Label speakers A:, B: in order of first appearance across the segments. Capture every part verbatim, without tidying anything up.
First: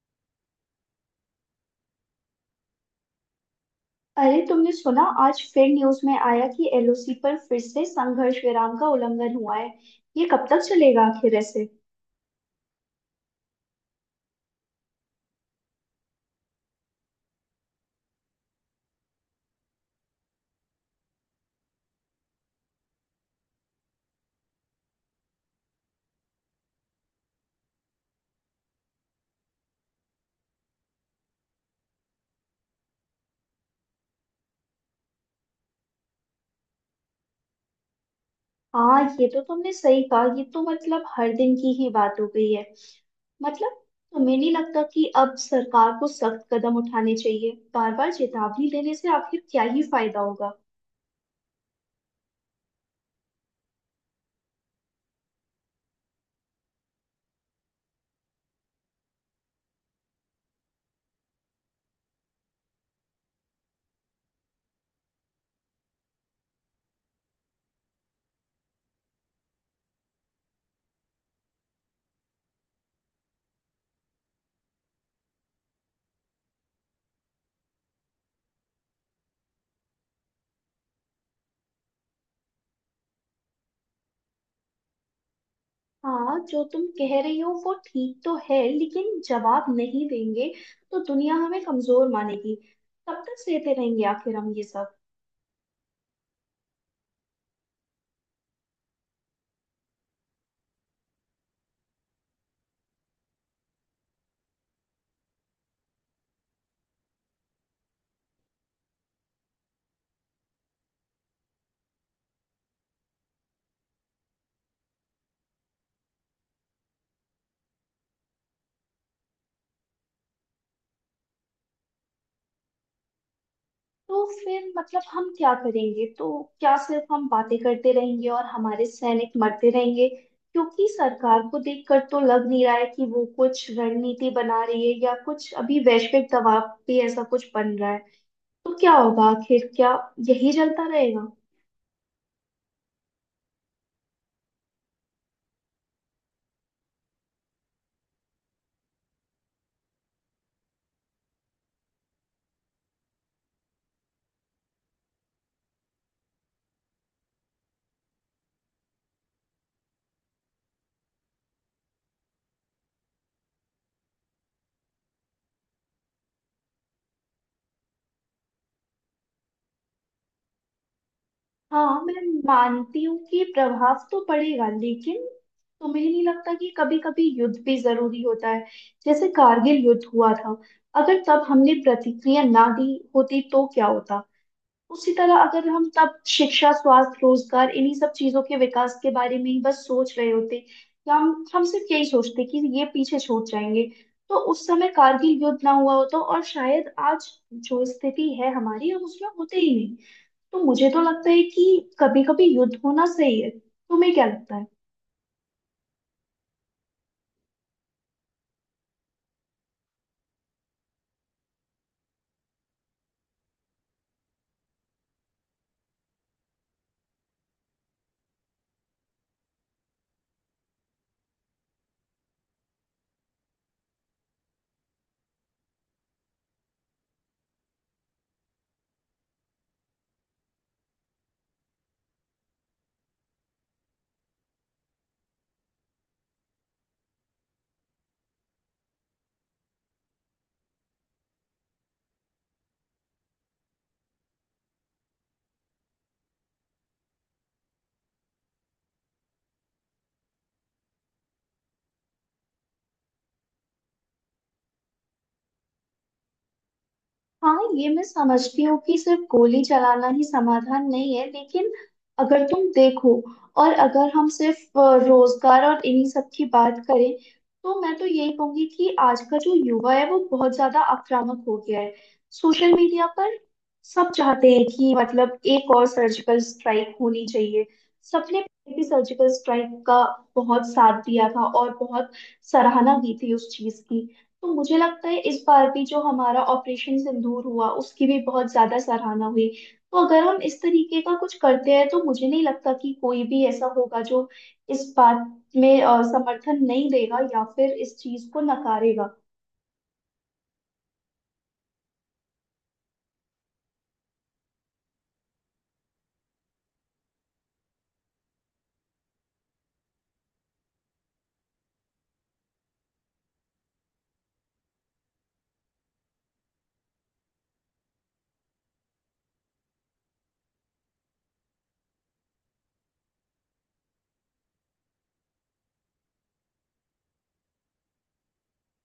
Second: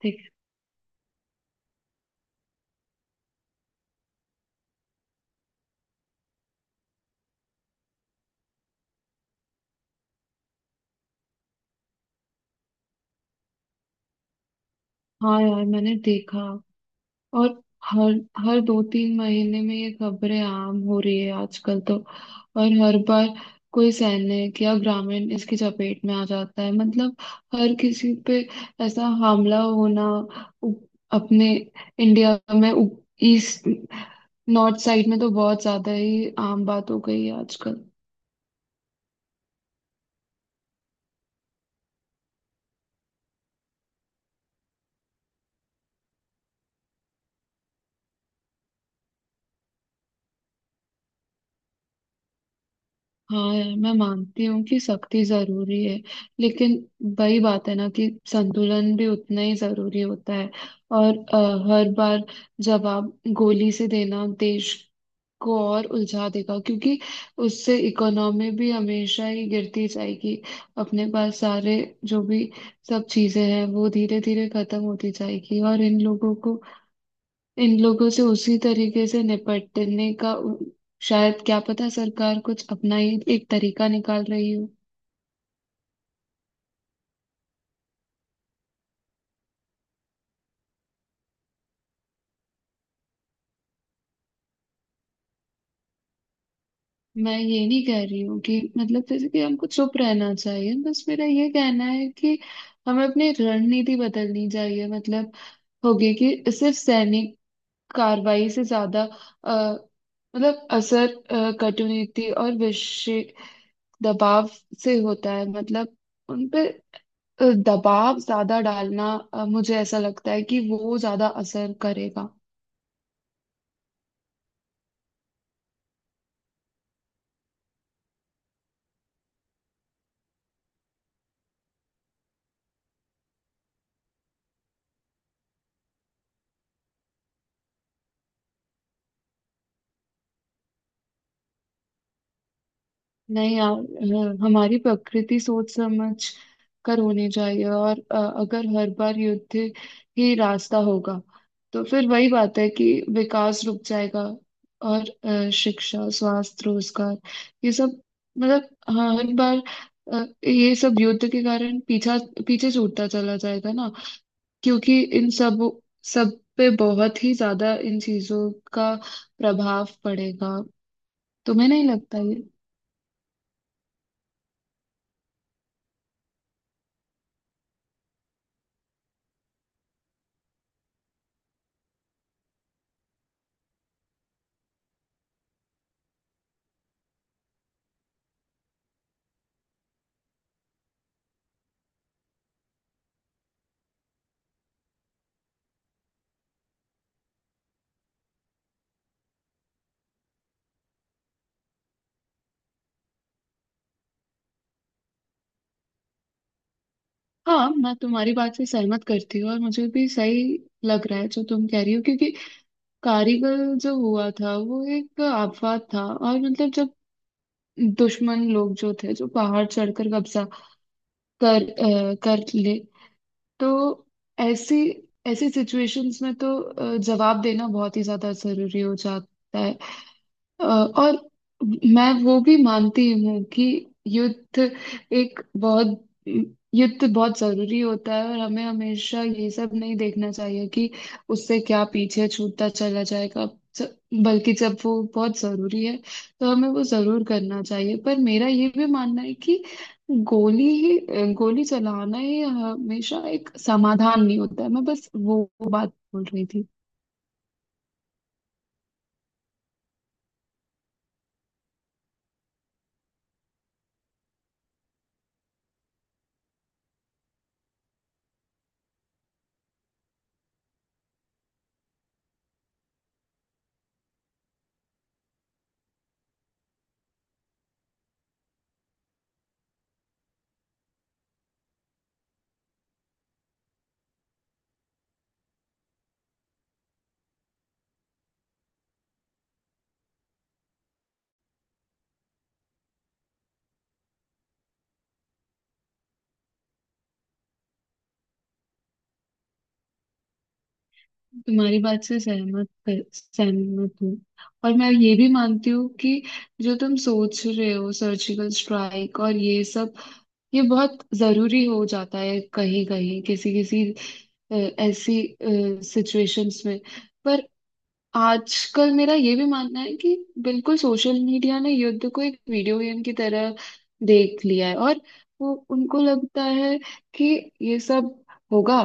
A: देख।
B: अरे तुमने सुना, आज फिर न्यूज में आया कि एल ओ सी पर फिर से संघर्ष विराम का उल्लंघन हुआ है। ये कब तक चलेगा आखिर ऐसे?
A: हाँ यार, मैंने देखा। और हर हर दो तीन महीने में ये खबरें आम हो रही है आजकल तो। और हर बार कोई सैनिक या ग्रामीण इसकी चपेट में आ जाता है, मतलब हर किसी पे ऐसा हमला होना, उ- अपने इंडिया में ईस्ट नॉर्थ साइड में तो बहुत ज्यादा ही आम बात हो गई है आजकल।
B: हाँ, ये तो तुमने सही कहा, ये तो मतलब हर दिन की ही बात हो गई है। मतलब, तुम्हें नहीं लगता कि अब सरकार को सख्त कदम उठाने चाहिए? बार बार चेतावनी देने से आखिर क्या ही फायदा होगा?
A: हाँ यार, मैं मानती हूँ कि सख्ती जरूरी है, लेकिन वही बात है ना कि संतुलन भी उतना ही जरूरी होता है। और अ, हर बार जवाब गोली से देना देश को और उलझा देगा, क्योंकि उससे इकोनॉमी भी हमेशा ही गिरती जाएगी। अपने पास सारे जो भी सब चीजें हैं वो धीरे धीरे खत्म होती जाएगी, और इन लोगों को इन लोगों से उसी तरीके से निपटने का उ- शायद क्या पता, सरकार कुछ अपना ही एक तरीका निकाल रही हो।
B: हाँ, जो तुम कह रही हो वो ठीक तो है, लेकिन जवाब नहीं देंगे तो दुनिया हमें कमजोर मानेगी। तब तक सहते रहेंगे आखिर हम ये सब?
A: मैं ये नहीं कह रही हूँ कि मतलब जैसे कि हमको चुप रहना चाहिए, बस मेरा ये कहना है कि हमें अपनी रणनीति बदलनी चाहिए। मतलब होगी कि सिर्फ सैनिक कार्रवाई से ज्यादा अ, मतलब असर अ, कटुनीति और विषय दबाव से होता है। मतलब उन पे अ, दबाव ज्यादा डालना, अ, मुझे ऐसा लगता है कि वो ज्यादा असर करेगा।
B: तो फिर मतलब हम क्या करेंगे तो? क्या सिर्फ हम बातें करते रहेंगे और हमारे सैनिक मरते रहेंगे? क्योंकि सरकार को देखकर तो लग नहीं रहा है कि वो कुछ रणनीति बना रही है या कुछ अभी वैश्विक दबाव पे ऐसा कुछ बन रहा है। तो क्या होगा आखिर, क्या यही चलता रहेगा?
A: नहीं यार, अ, हमारी प्रकृति सोच समझ कर होनी चाहिए, और अ, अगर हर बार युद्ध ही रास्ता होगा तो फिर वही बात है कि विकास रुक जाएगा, और अ, शिक्षा स्वास्थ्य रोजगार ये सब, मतलब हर बार अ, ये सब युद्ध के कारण पीछा पीछे छूटता चला जाएगा ना। क्योंकि इन सब सब पे बहुत ही ज्यादा इन चीजों का प्रभाव पड़ेगा। तुम्हें नहीं
B: हाँ,
A: लगता
B: मैं
A: ये?
B: मानती हूँ कि प्रभाव तो पड़ेगा, लेकिन तुम्हें नहीं लगता कि कभी कभी युद्ध भी जरूरी होता है? जैसे कारगिल युद्ध हुआ था, अगर तब हमने प्रतिक्रिया ना दी होती तो क्या होता? उसी तरह अगर हम तब शिक्षा स्वास्थ्य रोजगार इन्हीं सब चीजों के विकास के बारे में ही बस सोच रहे होते, या हम हम सिर्फ यही सोचते कि ये पीछे छूट जाएंगे, तो उस समय कारगिल युद्ध ना हुआ होता और शायद आज जो स्थिति है हमारी, हम उसमें होते ही नहीं। तो मुझे तो लगता है कि कभी कभी युद्ध होना सही है। तुम्हें क्या लगता है?
A: हाँ, मैं तुम्हारी बात से सहमत करती हूँ, और मुझे भी सही लग रहा है जो तुम कह रही हो। क्योंकि कारीगल जो हुआ था वो एक आफत था, और मतलब जब दुश्मन लोग जो थे जो पहाड़ चढ़कर कब्जा कर अ, कर ले, तो ऐसी ऐसी सिचुएशंस में तो अ, जवाब देना बहुत ही ज्यादा जरूरी हो जाता है। अ, और मैं वो भी मानती हूँ कि युद्ध एक बहुत युद्ध बहुत जरूरी होता है, और हमें हमेशा ये सब नहीं देखना चाहिए कि उससे क्या पीछे छूटता चला जाएगा। ज- बल्कि जब वो बहुत जरूरी है तो हमें वो जरूर करना चाहिए, पर मेरा ये भी मानना है कि गोली ही गोली चलाना ही हमेशा एक समाधान नहीं होता है। मैं बस वो वो बात बोल रही थी।
B: हाँ, ये मैं समझती हूँ कि सिर्फ गोली चलाना ही समाधान नहीं है, लेकिन अगर तुम देखो, और अगर हम सिर्फ अ, रोजगार और इन्हीं सब की बात करें, तो मैं तो यही कहूंगी कि आज का जो युवा है वो बहुत ज्यादा आक्रामक हो गया है। सोशल मीडिया पर सब चाहते हैं कि मतलब एक और सर्जिकल स्ट्राइक होनी चाहिए। सबने भी सर्जिकल स्ट्राइक का बहुत साथ दिया था और बहुत सराहना की थी उस चीज की। तो मुझे लगता है इस बार भी जो हमारा ऑपरेशन सिंदूर हुआ उसकी भी बहुत ज्यादा सराहना हुई। तो अगर हम इस तरीके का कुछ करते हैं तो मुझे नहीं लगता कि कोई भी ऐसा होगा जो इस बात में अ, समर्थन नहीं देगा या फिर इस चीज को नकारेगा।
A: तुम्हारी बात से सहमत कर- सहमत हूँ, और मैं ये भी मानती हूँ कि जो तुम सोच रहे हो, सर्जिकल स्ट्राइक और ये सब, ये बहुत जरूरी हो जाता है कहीं कहीं, किसी किसी अ, ऐसी सिचुएशंस में। पर आजकल मेरा ये भी मानना है कि बिल्कुल सोशल मीडिया ने युद्ध को एक वीडियो गेम की तरह देख लिया है, और वो उनको लगता है कि ये सब होगा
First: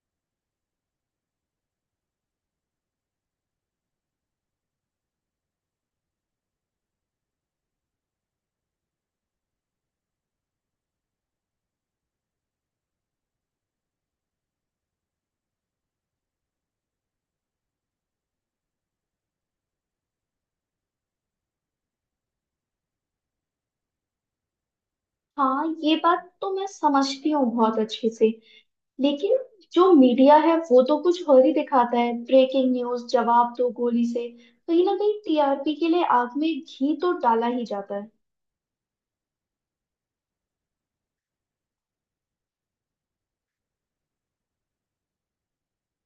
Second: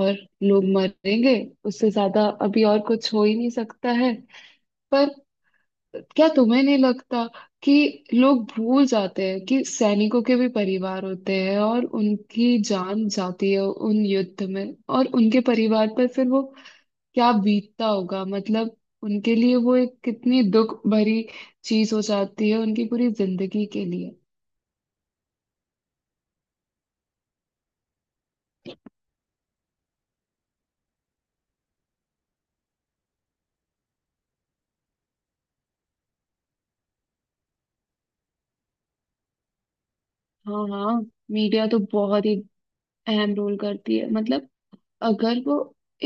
A: और लोग मरेंगे, उससे ज्यादा अभी और कुछ हो ही नहीं सकता है। पर क्या तुम्हें नहीं लगता कि लोग भूल जाते हैं कि सैनिकों के भी परिवार होते हैं, और उनकी जान जाती है उन युद्ध में, और उनके परिवार पर फिर वो क्या बीतता होगा? मतलब उनके लिए वो एक कितनी दुख भरी चीज हो जाती है, उनकी पूरी जिंदगी के लिए।
B: हाँ, ये बात तो मैं समझती हूँ बहुत अच्छे से, लेकिन जो मीडिया है वो तो कुछ और ही दिखाता है, ब्रेकिंग न्यूज, जवाब दो गोली से। कहीं ना कहीं टी आर पी के लिए आग में घी तो डाला ही जाता है।
A: हाँ हाँ। मीडिया तो बहुत ही अहम रोल करती है। मतलब अगर वो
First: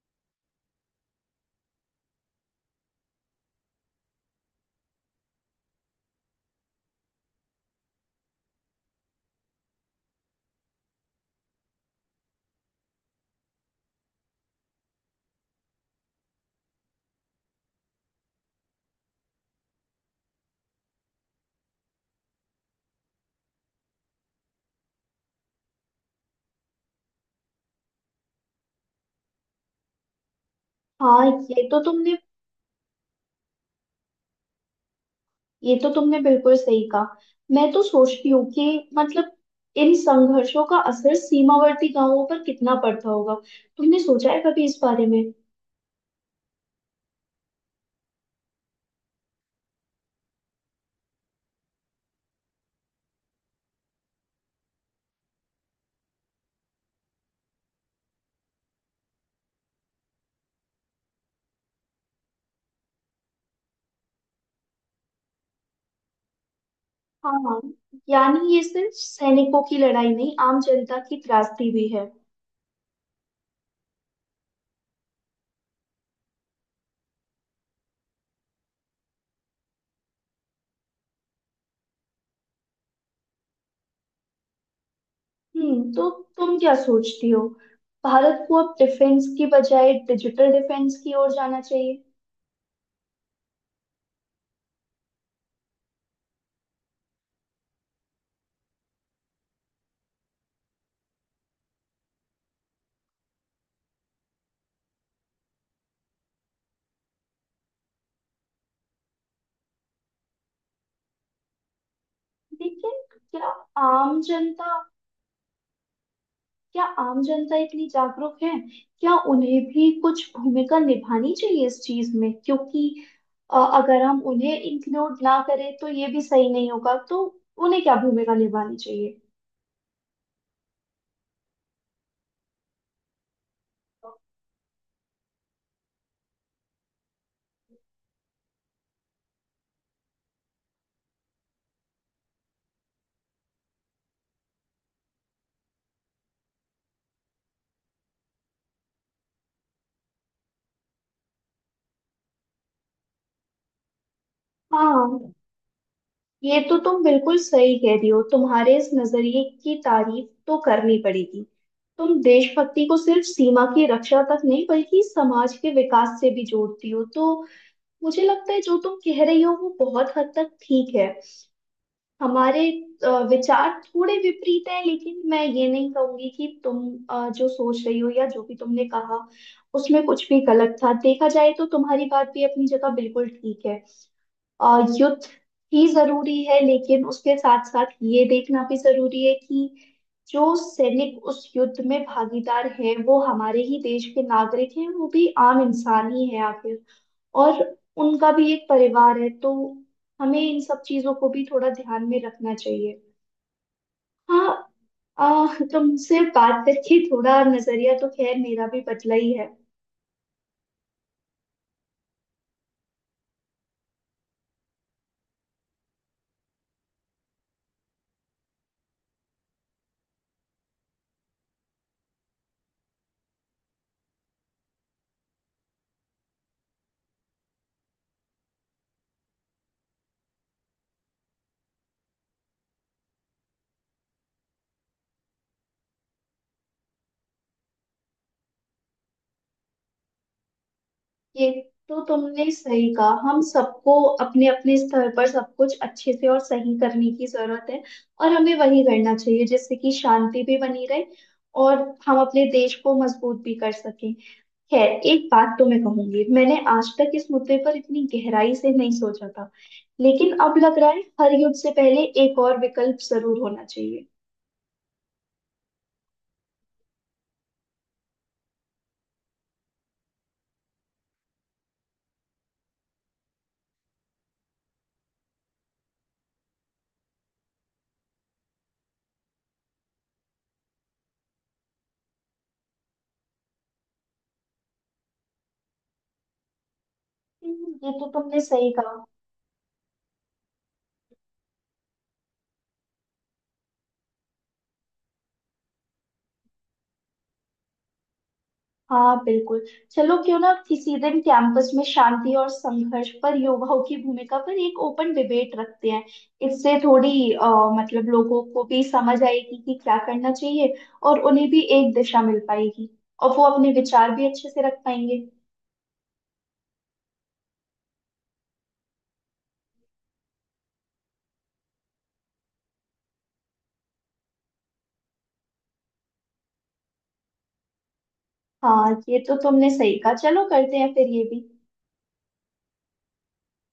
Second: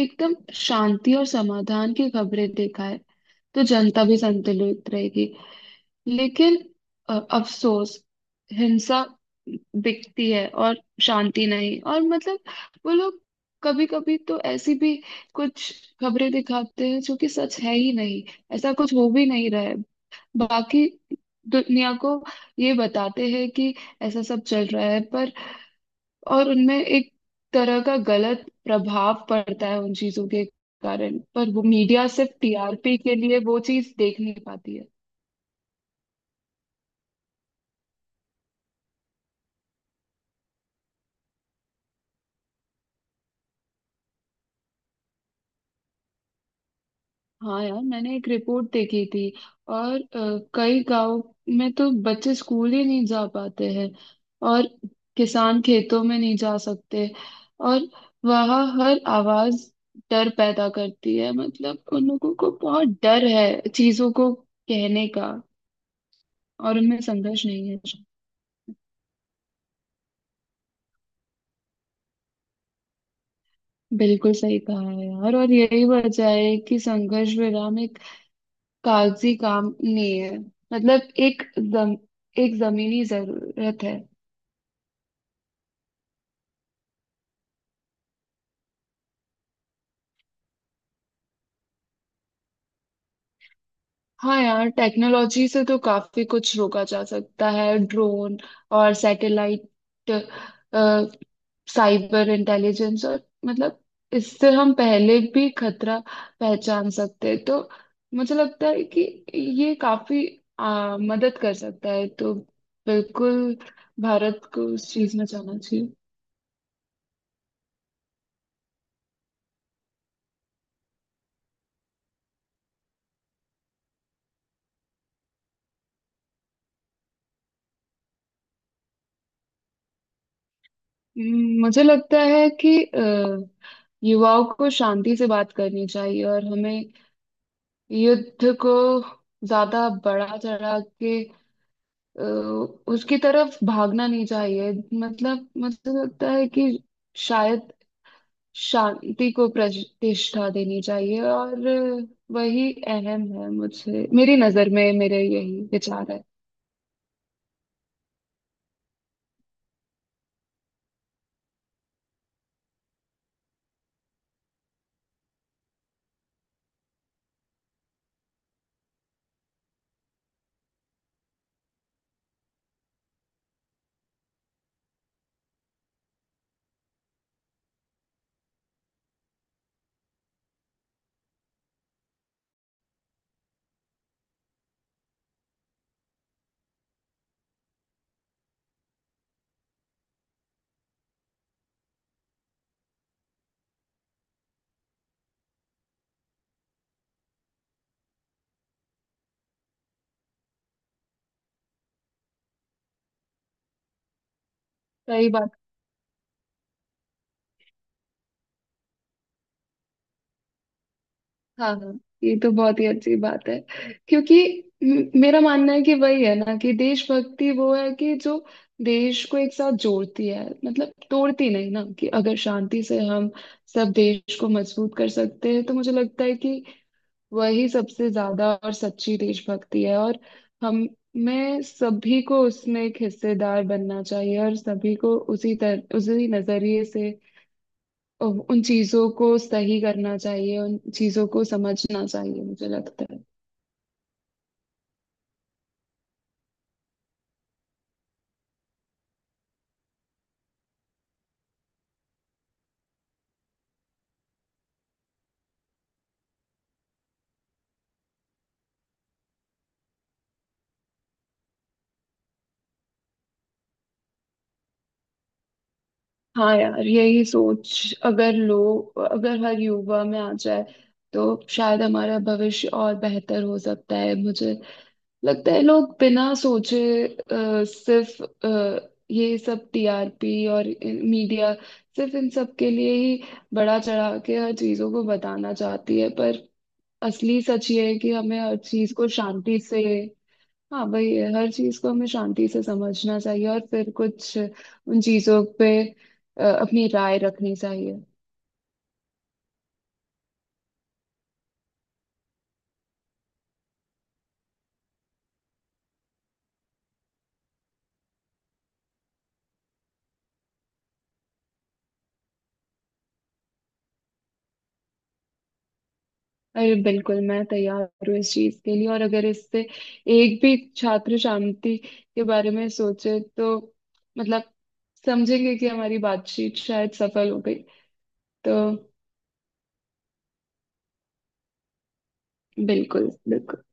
A: एकदम शांति और समाधान की खबरें दिखाए तो जनता भी संतुलित रहेगी, लेकिन अ, अफसोस, हिंसा बिकती है और शांति नहीं। और मतलब वो लोग कभी कभी तो ऐसी भी कुछ खबरें दिखाते हैं जो कि सच है ही नहीं, ऐसा कुछ हो भी नहीं रहा है। बाकी दुनिया को ये बताते हैं कि ऐसा सब चल रहा है, पर और उनमें एक तरह का गलत प्रभाव पड़ता है उन चीजों के कारण,
B: हाँ,
A: पर वो
B: ये तो
A: मीडिया
B: तुमने
A: सिर्फ टी आर पी के लिए वो चीज देख नहीं पाती है।
B: ये तो तुमने बिल्कुल सही कहा। मैं तो सोचती हूँ कि मतलब इन संघर्षों का असर सीमावर्ती गांवों पर कितना पड़ता होगा। तुमने सोचा है कभी इस बारे में?
A: हाँ यार, मैंने एक रिपोर्ट देखी थी, और अ, कई गांव में तो बच्चे स्कूल ही नहीं जा पाते हैं, और किसान खेतों में नहीं जा सकते, और वहाँ हर आवाज डर पैदा करती है। मतलब उन लोगों को बहुत डर है चीजों को कहने का, और उनमें संघर्ष
B: हाँ,
A: नहीं है।
B: यानी ये सिर्फ सैनिकों की लड़ाई नहीं, आम जनता की त्रासदी भी है।
A: बिल्कुल सही कहा है यार, और यही वजह है कि संघर्ष विराम एक कागजी काम नहीं है, मतलब एक जम, एक जमीनी जरूरत है।
B: हम्म, तो तुम क्या सोचती हो, भारत को अब डिफेंस की बजाय डिजिटल डिफेंस की ओर जाना चाहिए?
A: हाँ यार, टेक्नोलॉजी से तो काफी कुछ रोका जा सकता है। ड्रोन और सैटेलाइट, साइबर इंटेलिजेंस, और मतलब इससे हम पहले भी खतरा पहचान सकते हैं। तो मुझे लगता है कि ये काफी आ, मदद कर सकता है। तो
B: लेकिन क्या
A: बिल्कुल,
B: आम
A: भारत को
B: जनता,
A: उस चीज में जाना चाहिए।
B: क्या आम जनता इतनी जागरूक है? क्या उन्हें भी कुछ भूमिका निभानी चाहिए इस चीज में? क्योंकि अ, अगर हम उन्हें इंक्लूड ना करें तो ये भी सही नहीं होगा। तो उन्हें क्या भूमिका निभानी चाहिए?
A: हम्म, मुझे लगता है कि अ, युवाओं को शांति से बात करनी चाहिए, और हमें युद्ध को ज्यादा बढ़ा चढ़ा के अ, उसकी तरफ भागना नहीं चाहिए। मतलब मुझे लगता है कि शायद शांति को प्रतिष्ठा देनी चाहिए, और वही अहम है। मुझे, मेरी नजर में, मेरे
B: हाँ,
A: यही विचार है।
B: ये तो तुम बिल्कुल सही कह रही हो, तुम्हारे इस नजरिए की तारीफ तो करनी पड़ेगी। तुम देशभक्ति को सिर्फ सीमा की रक्षा तक नहीं, बल्कि समाज के विकास से भी जोड़ती हो। तो मुझे लगता है जो तुम कह रही हो वो बहुत हद तक ठीक है। हमारे अ, विचार थोड़े विपरीत हैं, लेकिन मैं ये नहीं कहूंगी कि तुम अ, जो सोच रही हो या जो भी तुमने कहा उसमें कुछ भी गलत था। देखा जाए तो तुम्हारी बात भी अपनी जगह बिल्कुल ठीक है। अ, युद्ध ही जरूरी है, लेकिन उसके साथ साथ ये देखना भी जरूरी है कि जो सैनिक उस युद्ध में भागीदार हैं वो हमारे ही देश के नागरिक हैं, वो भी आम इंसान ही है आखिर। और उनका भी एक परिवार है। तो हमें इन सब चीजों को भी थोड़ा ध्यान में रखना चाहिए। हाँ।
A: सही बात।
B: आ, तुमसे बात करके थोड़ा नजरिया तो खैर मेरा भी बदला ही है।
A: हाँ हाँ, ये तो बहुत ही अच्छी बात है। क्योंकि म- मेरा मानना है कि वही है ना कि देशभक्ति वो है कि जो देश को एक साथ जोड़ती है, मतलब तोड़ती नहीं ना, कि अगर शांति से हम सब देश को मजबूत कर सकते हैं तो मुझे लगता है कि वही सबसे ज्यादा और सच्ची देशभक्ति है। और हम मैं सभी को उसमें एक हिस्सेदार बनना चाहिए, और सभी को उसी तरह उसी नजरिए से उन चीजों को सही करना चाहिए, उन चीजों को
B: ये तो
A: समझना चाहिए,
B: तुमने
A: मुझे
B: सही
A: लगता
B: कहा,
A: है।
B: हम सबको अपने अपने स्तर पर सब कुछ अच्छे से और सही करने की जरूरत है। और हमें वही करना चाहिए जिससे कि शांति भी बनी रहे, और हम अपने देश को मजबूत भी कर सकें। खैर, एक बात तो मैं कहूंगी, मैंने आज तक इस मुद्दे पर इतनी गहराई से नहीं सोचा था, लेकिन अब लग रहा है हर युद्ध से पहले एक और विकल्प जरूर होना चाहिए।
A: हाँ यार, यही सोच अगर लोग अगर हर युवा में आ जाए तो शायद हमारा भविष्य और बेहतर हो सकता है, मुझे लगता है। लोग बिना सोचे अ, सिर्फ अ, ये सब टी आर पी और मीडिया, सिर्फ इन सब के लिए ही बड़ा चढ़ा के हर चीजों को बताना चाहती है, पर असली
B: हम्म,
A: सच ये
B: ये
A: है
B: तो
A: कि हमें
B: तुमने
A: हर
B: सही
A: चीज
B: कहा।
A: को शांति से। हाँ भाई, हर चीज को हमें शांति से समझना चाहिए, और फिर कुछ उन चीजों पे अ, अपनी राय रखनी चाहिए।
B: हाँ, बिल्कुल। चलो, क्यों ना किसी दिन कैंपस में शांति और संघर्ष पर युवाओं की भूमिका पर एक ओपन डिबेट रखते हैं। इससे थोड़ी अ, मतलब लोगों को भी समझ आएगी कि क्या करना चाहिए, और उन्हें भी एक दिशा मिल पाएगी, और वो अपने विचार भी अच्छे से रख पाएंगे।
A: अरे बिल्कुल, मैं तैयार हूँ इस चीज के लिए, और अगर इससे एक भी छात्र शांति के बारे में सोचे तो, मतलब, समझेंगे कि हमारी बातचीत शायद सफल हो गई। तो
B: हाँ, ये तो तुमने सही कहा, चलो करते हैं फिर ये भी।
A: बिल्कुल बिल्कुल।